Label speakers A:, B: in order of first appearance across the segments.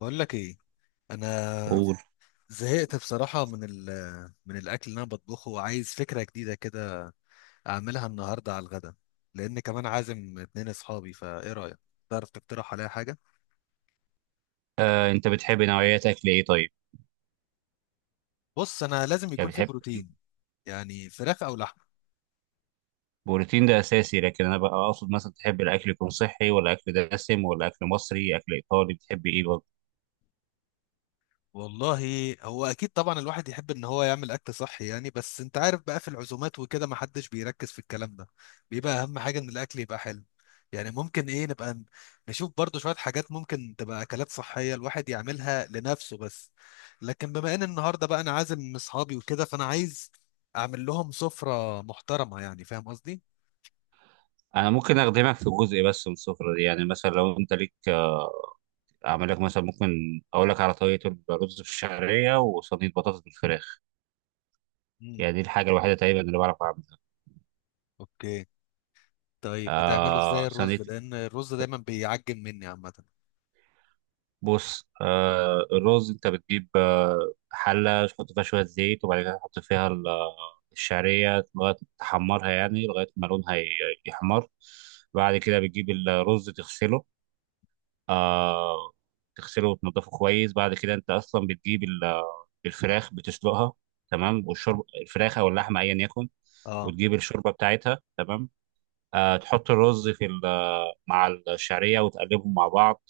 A: بقول لك ايه؟ انا
B: قول.
A: زهقت بصراحه من ال من الاكل اللي انا بطبخه، وعايز فكره جديده كده اعملها النهارده على الغدا، لان كمان عازم اتنين اصحابي. فايه رايك، تعرف تقترح عليا حاجه؟
B: انت بتحب نوعيات اكل ايه طيب؟
A: بص، انا لازم
B: يعني
A: يكون في
B: بتحب؟
A: بروتين، يعني فراخ او لحم.
B: بروتين ده اساسي، لكن انا بقى اقصد مثلا تحب الاكل يكون صحي، ولا اكل دسم، ولا اكل مصري، اكل ايطالي، بتحب ايه برضه؟
A: والله هو اكيد طبعا الواحد يحب ان هو يعمل اكل صحي يعني، بس انت عارف بقى في العزومات وكده ما حدش بيركز في الكلام ده. بيبقى اهم حاجه ان الاكل يبقى حلو. يعني ممكن ايه نبقى نشوف برضو شويه حاجات ممكن تبقى اكلات صحيه الواحد يعملها لنفسه بس. لكن بما ان النهارده بقى انا عازم اصحابي وكده، فانا عايز اعمل لهم سفره محترمه، يعني فاهم قصدي.
B: انا ممكن اخدمك في جزء بس من السفره دي، يعني مثلا لو انت ليك اعمل لك مثلا، ممكن اقول لك على طريقه الرز بالشعريه وصينيه بطاطس بالفراخ،
A: امم
B: يعني دي الحاجه الوحيده تقريبا اللي بعرف اعملها.
A: اوكي. طيب بتعمله ازاي
B: آه،
A: الرز،
B: صينيه.
A: لان الرز دايما بيعجن مني عامه.
B: بص، الرز انت بتجيب حلة تحط فيها شوية زيت، وبعد كده تحط فيها الشعرية لغاية تحمرها، يعني لغاية ما لونها يحمر. بعد كده بتجيب الرز تغسله، آه، تغسله وتنضفه كويس. بعد كده انت اصلا بتجيب الفراخ بتسلقها تمام، والشوربة الفراخ او اللحمة ايا يكن،
A: اه.
B: وتجيب الشوربة بتاعتها تمام. آه، تحط الرز في مع الشعرية وتقلبهم مع بعض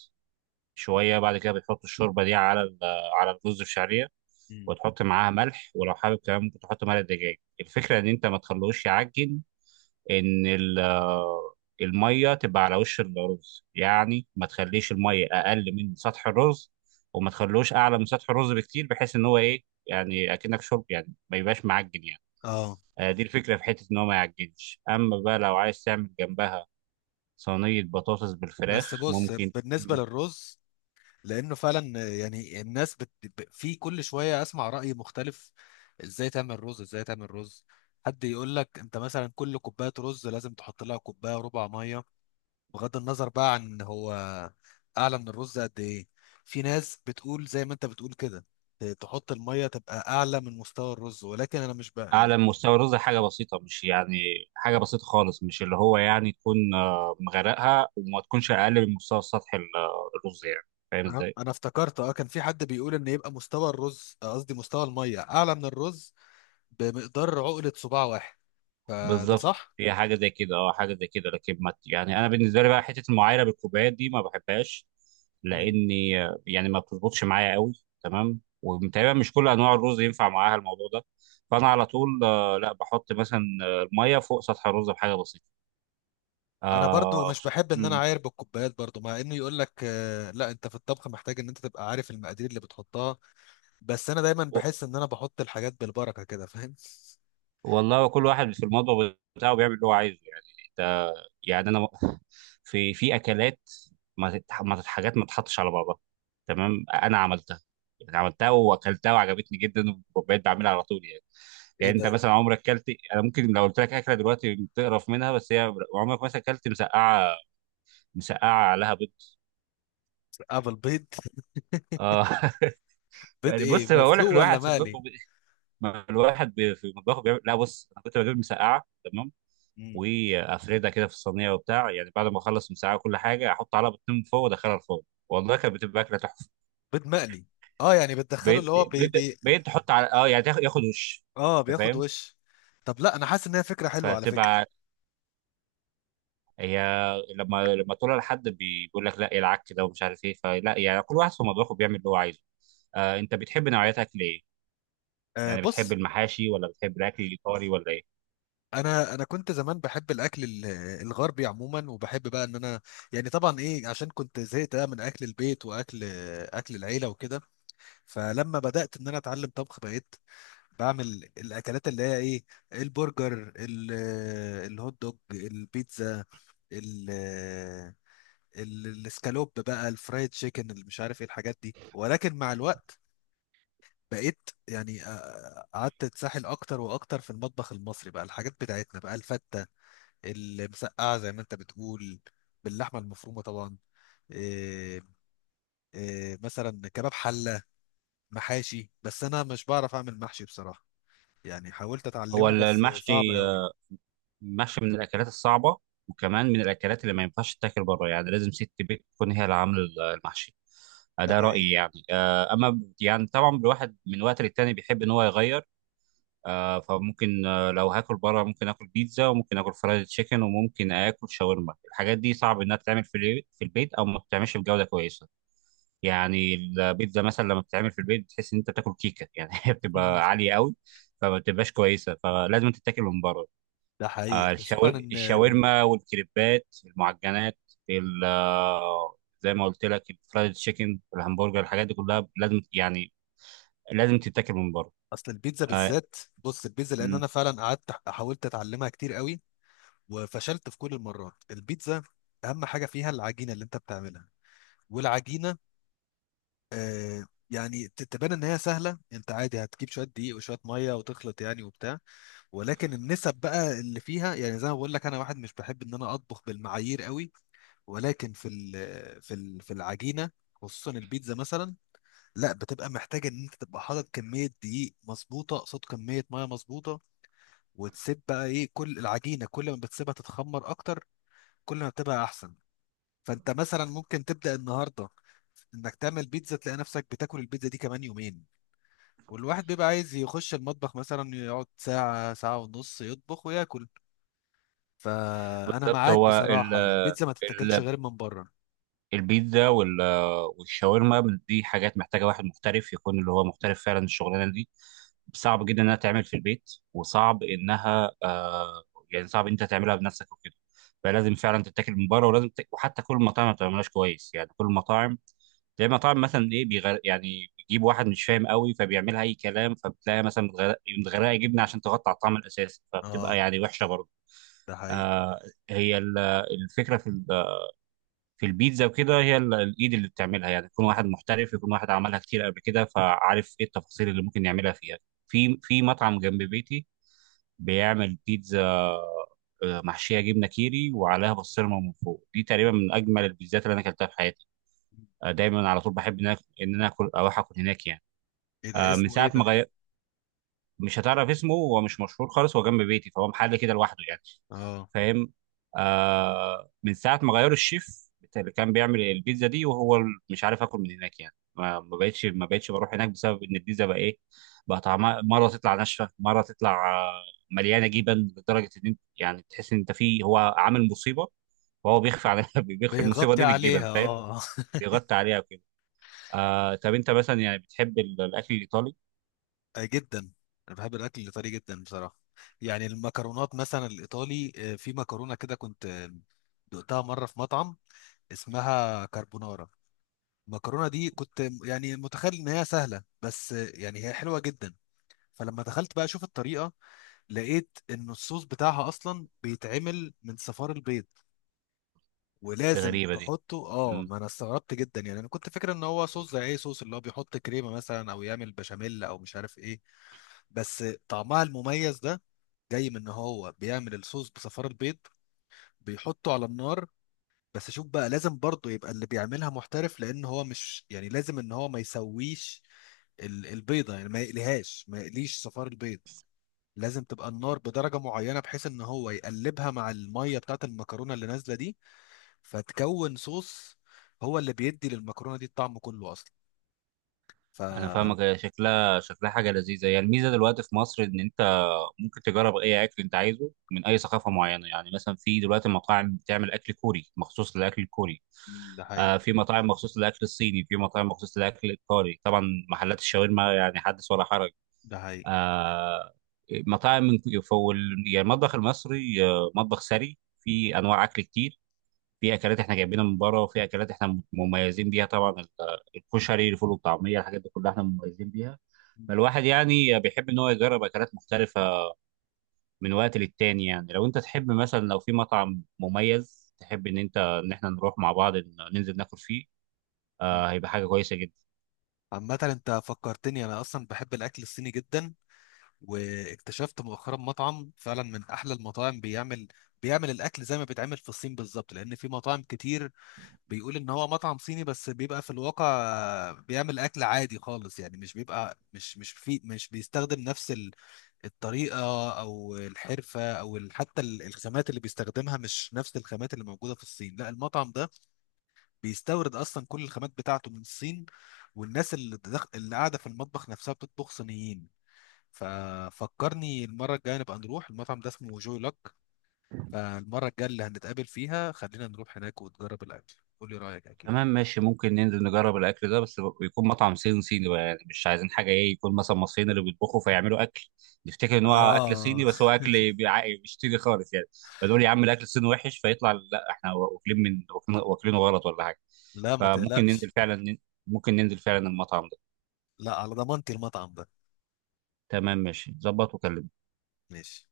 B: شويه. بعد كده بتحط الشوربه دي على على الرز بشعريه،
A: امم
B: وتحط معاها ملح، ولو حابب كمان ممكن تحط ملح دجاج. الفكره ان انت ما تخلوش يعجن، ان الميه تبقى على وش الرز، يعني ما تخليش الميه اقل من سطح الرز، وما تخلوش اعلى من سطح الرز بكتير، بحيث ان هو ايه، يعني اكنك شرب، يعني ما يبقاش معجن يعني.
A: اه،
B: دي الفكره في حته ان هو ما يعجنش. اما بقى لو عايز تعمل جنبها صينيه بطاطس
A: بس
B: بالفراخ
A: بص،
B: ممكن.
A: بالنسبة للرز، لأنه فعلا يعني الناس في كل شوية أسمع رأي مختلف. إزاي تعمل رز، إزاي تعمل رز. حد يقول لك أنت مثلا كل كوباية رز لازم تحط لها كوباية ربع مية، بغض النظر بقى عن هو أعلى من الرز قد إيه. في ناس بتقول زي ما أنت بتقول كده، تحط المية تبقى أعلى من مستوى الرز، ولكن أنا مش بقى يعني.
B: اعلى من مستوى الرز حاجه بسيطه، مش يعني حاجه بسيطه خالص، مش اللي هو يعني تكون مغرقها، وما تكونش اقل من مستوى سطح الرز يعني، فاهم
A: أنا
B: ازاي؟
A: أنا افتكرت أه، كان في حد بيقول إن يبقى مستوى الرز، قصدي مستوى المية، أعلى من الرز بمقدار عقلة صباع واحد. فده
B: بالظبط،
A: صح؟
B: هي حاجه زي كده، اه، حاجه زي كده، لكن ما يعني انا بالنسبه لي بقى حته المعايره بالكوبايات دي ما بحبهاش،
A: مم.
B: لاني يعني ما بتظبطش معايا قوي. تمام، وتقريبا مش كل انواع الرز ينفع معاها الموضوع ده، فانا على طول لا بحط مثلا الميه فوق سطح الرز بحاجه بسيطه.
A: انا برضو
B: آه
A: مش
B: خصو-
A: بحب ان انا
B: مم.
A: اعاير بالكوبايات برضو، مع انه يقول لك لا، انت في الطبخ محتاج ان انت تبقى عارف المقادير اللي بتحطها. بس انا دايما بحس ان انا بحط الحاجات بالبركة كده، فاهم؟
B: والله هو كل واحد في المطبخ بتاعه بيعمل اللي هو عايزه يعني. انت يعني انا في اكلات، ما تتح- ما تت- حاجات ما تتحطش على بعضها تمام، انا عملتها يعني، عملتها واكلتها وعجبتني جدا وبقيت بعملها على طول يعني.
A: ايه
B: يعني انت
A: ده؟
B: مثلا عمرك اكلت؟ انا ممكن لو قلت لك اكله دلوقتي تقرف منها، بس هي عمرك مثلا اكلت مسقعه، مسقعه عليها بيض؟
A: قبل بيض.
B: اه.
A: بيض
B: يعني
A: ايه،
B: بص، بقول
A: مسلوق
B: لك
A: ولا
B: الواحد في المطبخ
A: مقلي؟
B: ما الواحد في مطبخه بيعمل، لا بص انا كنت بجيب مسقعه تمام،
A: مم.
B: وافردها كده في الصينيه وبتاع، يعني بعد ما اخلص المساعة وكل حاجه احط عليها بيضتين من فوق وادخلها الفرن، والله كانت بتبقى اكله تحفه.
A: بيض مقلي. اه، يعني بتدخله
B: بيض،
A: اللي هو بي
B: بيض،
A: بي
B: بيض تحط على اه يعني ياخد وش،
A: اه،
B: انت
A: بياخد
B: فاهم؟
A: وش. طب لا، انا حاسس ان هي فكرة حلوة على فكرة.
B: فتبقى هي لما تقولها لحد بيقول لك لا إيه العك كده ومش عارف ايه، فلا يعني كل واحد في مطبخه بيعمل اللي هو عايزه. آه، انت بتحب نوعيات اكل ايه؟
A: آه
B: يعني بتحب
A: بص،
B: المحاشي، ولا بتحب الاكل الايطالي، ولا ايه؟
A: انا كنت زمان بحب الاكل الغربي عموما، وبحب بقى ان انا، يعني طبعا ايه، عشان كنت زهقت بقى من اكل البيت واكل اكل العيله وكده. فلما بدات ان انا اتعلم طبخ، بقيت بعمل الاكلات اللي هي ايه: البرجر، الهوت دوج، البيتزا، ال الاسكالوب بقى، الفرايد تشيكن، اللي مش عارف ايه الحاجات دي. ولكن مع الوقت بقيت يعني، قعدت اتسحل اكتر واكتر في المطبخ المصري بقى، الحاجات بتاعتنا بقى: الفته، المسقعه زي ما انت بتقول باللحمه المفرومه طبعا، إيه، إيه مثلا كباب حله، محاشي. بس انا مش بعرف اعمل محشي بصراحه، يعني حاولت
B: هو
A: اتعلمه بس صعب
B: المحشي
A: قوي.
B: محشي من الاكلات الصعبه، وكمان من الاكلات اللي ما ينفعش تتاكل بره، يعني لازم ست بيت تكون هي اللي عامله المحشي.
A: ده
B: ده
A: حقيقي.
B: رايي يعني. اما يعني طبعا الواحد من وقت للتاني بيحب ان هو يغير، فممكن لو هاكل بره ممكن اكل بيتزا، وممكن اكل فرايد تشيكن، وممكن اكل شاورما. الحاجات دي صعب انها تتعمل في في البيت، او ما بتتعملش بجوده كويسه، يعني البيتزا مثلا لما بتتعمل في البيت بتحس ان انت بتاكل كيكه يعني، هي بتبقى عاليه قوي، فما بتبقاش كويسه، فلازم تتاكل من بره.
A: ده حقيقي، خصوصا ان
B: الشاورما والكريبات المعجنات، زي ما قلت لك الفرايد تشيكن، الهمبرجر، الحاجات دي كلها لازم يعني لازم تتاكل من بره.
A: اصل البيتزا
B: آه،
A: بالذات. بص البيتزا، لان
B: م.
A: انا فعلا قعدت حاولت اتعلمها كتير قوي، وفشلت في كل المرات. البيتزا اهم حاجه فيها العجينه اللي انت بتعملها، والعجينه آه، يعني تبان ان هي سهله، انت عادي هتجيب شويه دقيق وشويه ميه وتخلط يعني وبتاع. ولكن النسب بقى اللي فيها، يعني زي ما بقول لك، انا واحد مش بحب ان انا اطبخ بالمعايير قوي. ولكن في ال في ال في العجينه خصوصا البيتزا مثلا، لا بتبقى محتاجه ان انت تبقى حاطط كميه دقيق مظبوطه قصاد كميه ميه مظبوطه. وتسيب بقى ايه كل العجينه، كل ما بتسيبها تتخمر اكتر كل ما بتبقى احسن. فانت مثلا ممكن تبدا النهارده انك تعمل بيتزا تلاقي نفسك بتاكل البيتزا دي كمان يومين، والواحد بيبقى عايز يخش المطبخ مثلا يقعد ساعة ساعة ونص يطبخ وياكل. فانا
B: بالظبط،
A: معاك
B: هو
A: بصراحه، البيتزا ما تتاكلش
B: ال-
A: غير من بره.
B: البيتزا والشاورما دي حاجات محتاجه واحد محترف، يكون اللي هو محترف فعلا الشغلانه دي. صعب جدا انها تعمل في البيت، وصعب انها يعني صعب انت تعملها بنفسك وكده، فلازم فعلا تتاكل من بره، ولازم وحتى كل المطاعم ما بتعملهاش كويس يعني كل المطاعم، زي ما طبعا مثلا ايه بيغر، يعني بيجيب واحد مش فاهم قوي فبيعملها اي كلام، فبتلاقي مثلا متغرقه جبنه عشان تغطي على الطعم الاساسي، فبتبقى
A: اه،
B: يعني وحشه برضه.
A: ده حقيقي.
B: آه، هي الفكره في في البيتزا وكده، هي الايد اللي بتعملها يعني، يكون واحد محترف، يكون واحد عملها كتير قبل كده فعارف ايه التفاصيل اللي ممكن يعملها فيها. في مطعم جنب بيتي بيعمل بيتزا محشيه جبنه كيري وعليها بسطرمه من فوق، دي تقريبا من اجمل البيتزات اللي انا اكلتها في حياتي. دايما على طول بحب ان انا ان انا اكل اروح اكل هناك يعني.
A: ايه ده،
B: من
A: اسمه ايه
B: ساعه ما
A: ده؟
B: غير، مش هتعرف اسمه، هو مش مشهور خالص، هو جنب بيتي فهو محل كده لوحده يعني،
A: اه،
B: فاهم؟ آه، من ساعه ما غيروا الشيف بتاع اللي كان بيعمل البيتزا دي وهو مش عارف اكل من هناك يعني، ما بقتش بروح هناك بسبب ان البيتزا بقى ايه، بقى طعمها مره تطلع ناشفه، مره تطلع مليانه جبن، لدرجه ان انت يعني تحس ان انت فيه هو عامل مصيبه، وهو بيخفي على بيخفي المصيبه
A: بيغطي
B: دي بالجبن،
A: عليها،
B: فاهم؟
A: اه.
B: بيغطي عليها وكده. آه، طب انت مثلا يعني بتحب الاكل الايطالي؟
A: آه، جدا. انا بحب الاكل الايطالي جدا بصراحه. يعني المكرونات مثلا الايطالي، في مكرونه كده كنت دقتها مره في مطعم، اسمها كاربونارا. المكرونه دي كنت يعني متخيل ان هي سهله، بس يعني هي حلوه جدا. فلما دخلت بقى اشوف الطريقه، لقيت ان الصوص بتاعها اصلا بيتعمل من صفار البيض،
B: دي
A: ولازم
B: غريبه، دي
A: تحطه. اه، ما انا استغربت جدا يعني، انا كنت فاكر ان هو صوص زي اي صوص اللي هو بيحط كريمه مثلا، او يعمل بشاميل او مش عارف ايه. بس طعمها المميز ده جاي من ان هو بيعمل الصوص بصفار البيض، بيحطه على النار. بس شوف بقى، لازم برضه يبقى اللي بيعملها محترف، لان هو مش، يعني لازم ان هو ما يسويش البيضه يعني، ما يقليهاش، ما يقليش صفار البيض. لازم تبقى النار بدرجه معينه بحيث ان هو يقلبها مع الميه بتاعت المكرونه اللي نازله دي، فتكون صوص. هو اللي بيدي للمكرونه دي الطعم كله اصلا. ف...
B: انا فاهمك، هي شكلها شكلها حاجه لذيذه يعني. الميزه دلوقتي في مصر ان انت ممكن تجرب اي اكل انت عايزه من اي ثقافه معينه، يعني مثلا في دلوقتي مطاعم بتعمل اكل كوري مخصوص للاكل الكوري،
A: مم، ده
B: آه،
A: حقيقي.
B: في مطاعم مخصوص للاكل الصيني، في مطاعم مخصوص للاكل الايطالي طبعا، محلات الشاورما يعني حدث ولا حرج.
A: ده حقيقي.
B: آه، مطاعم من فول يعني، المطبخ المصري مطبخ ثري في انواع اكل كتير، في اكلات احنا جايبينها من بره، وفي اكلات احنا مميزين بيها طبعا، الكشري الفول والطعميه، الحاجات دي كلها احنا مميزين بيها.
A: مم.
B: الواحد يعني بيحب ان هو يجرب اكلات مختلفه من وقت للتاني، يعني لو انت تحب مثلا، لو في مطعم مميز، تحب ان انت ان احنا نروح مع بعض ننزل ناكل فيه،
A: مم.
B: آه، هيبقى حاجه كويسه جدا.
A: عامة، انت فكرتني، انا اصلا بحب الاكل الصيني جدا. واكتشفت مؤخرا مطعم فعلا من احلى المطاعم، بيعمل الاكل زي ما بيتعمل في الصين بالظبط. لان في مطاعم كتير بيقول ان هو مطعم صيني بس بيبقى في الواقع بيعمل اكل عادي خالص، يعني مش بيبقى، مش مش في مش بيستخدم نفس الطريقة أو الحرفة أو الخامات اللي بيستخدمها، مش نفس الخامات اللي موجودة في الصين. لا، المطعم ده بيستورد أصلا كل الخامات بتاعته من الصين، والناس اللي اللي قاعدة في المطبخ نفسها بتطبخ صينيين. ففكرني المرة الجاية نبقى نروح المطعم ده، اسمه جوي لوك. فالمرة الجاية اللي هنتقابل فيها خلينا نروح هناك وتجرب الأكل، قولي رأيك أكيد.
B: تمام ماشي، ممكن ننزل نجرب الاكل ده، بس يكون مطعم صيني صيني بقى يعني، مش عايزين حاجه ايه يكون مثلا مصريين اللي بيطبخوا، فيعملوا اكل نفتكر ان هو اكل
A: اه،
B: صيني، بس هو اكل مش صيني خالص يعني، فنقول يا عم الاكل الصيني وحش، فيطلع لا احنا واكلين، من واكلينه غلط ولا حاجه.
A: لا ما
B: فممكن
A: تقلقش.
B: ننزل فعلا، ممكن ننزل فعلا المطعم ده.
A: لا، على ضمانتي المطعم ده.
B: تمام ماشي، ظبط وكلمني.
A: ماشي.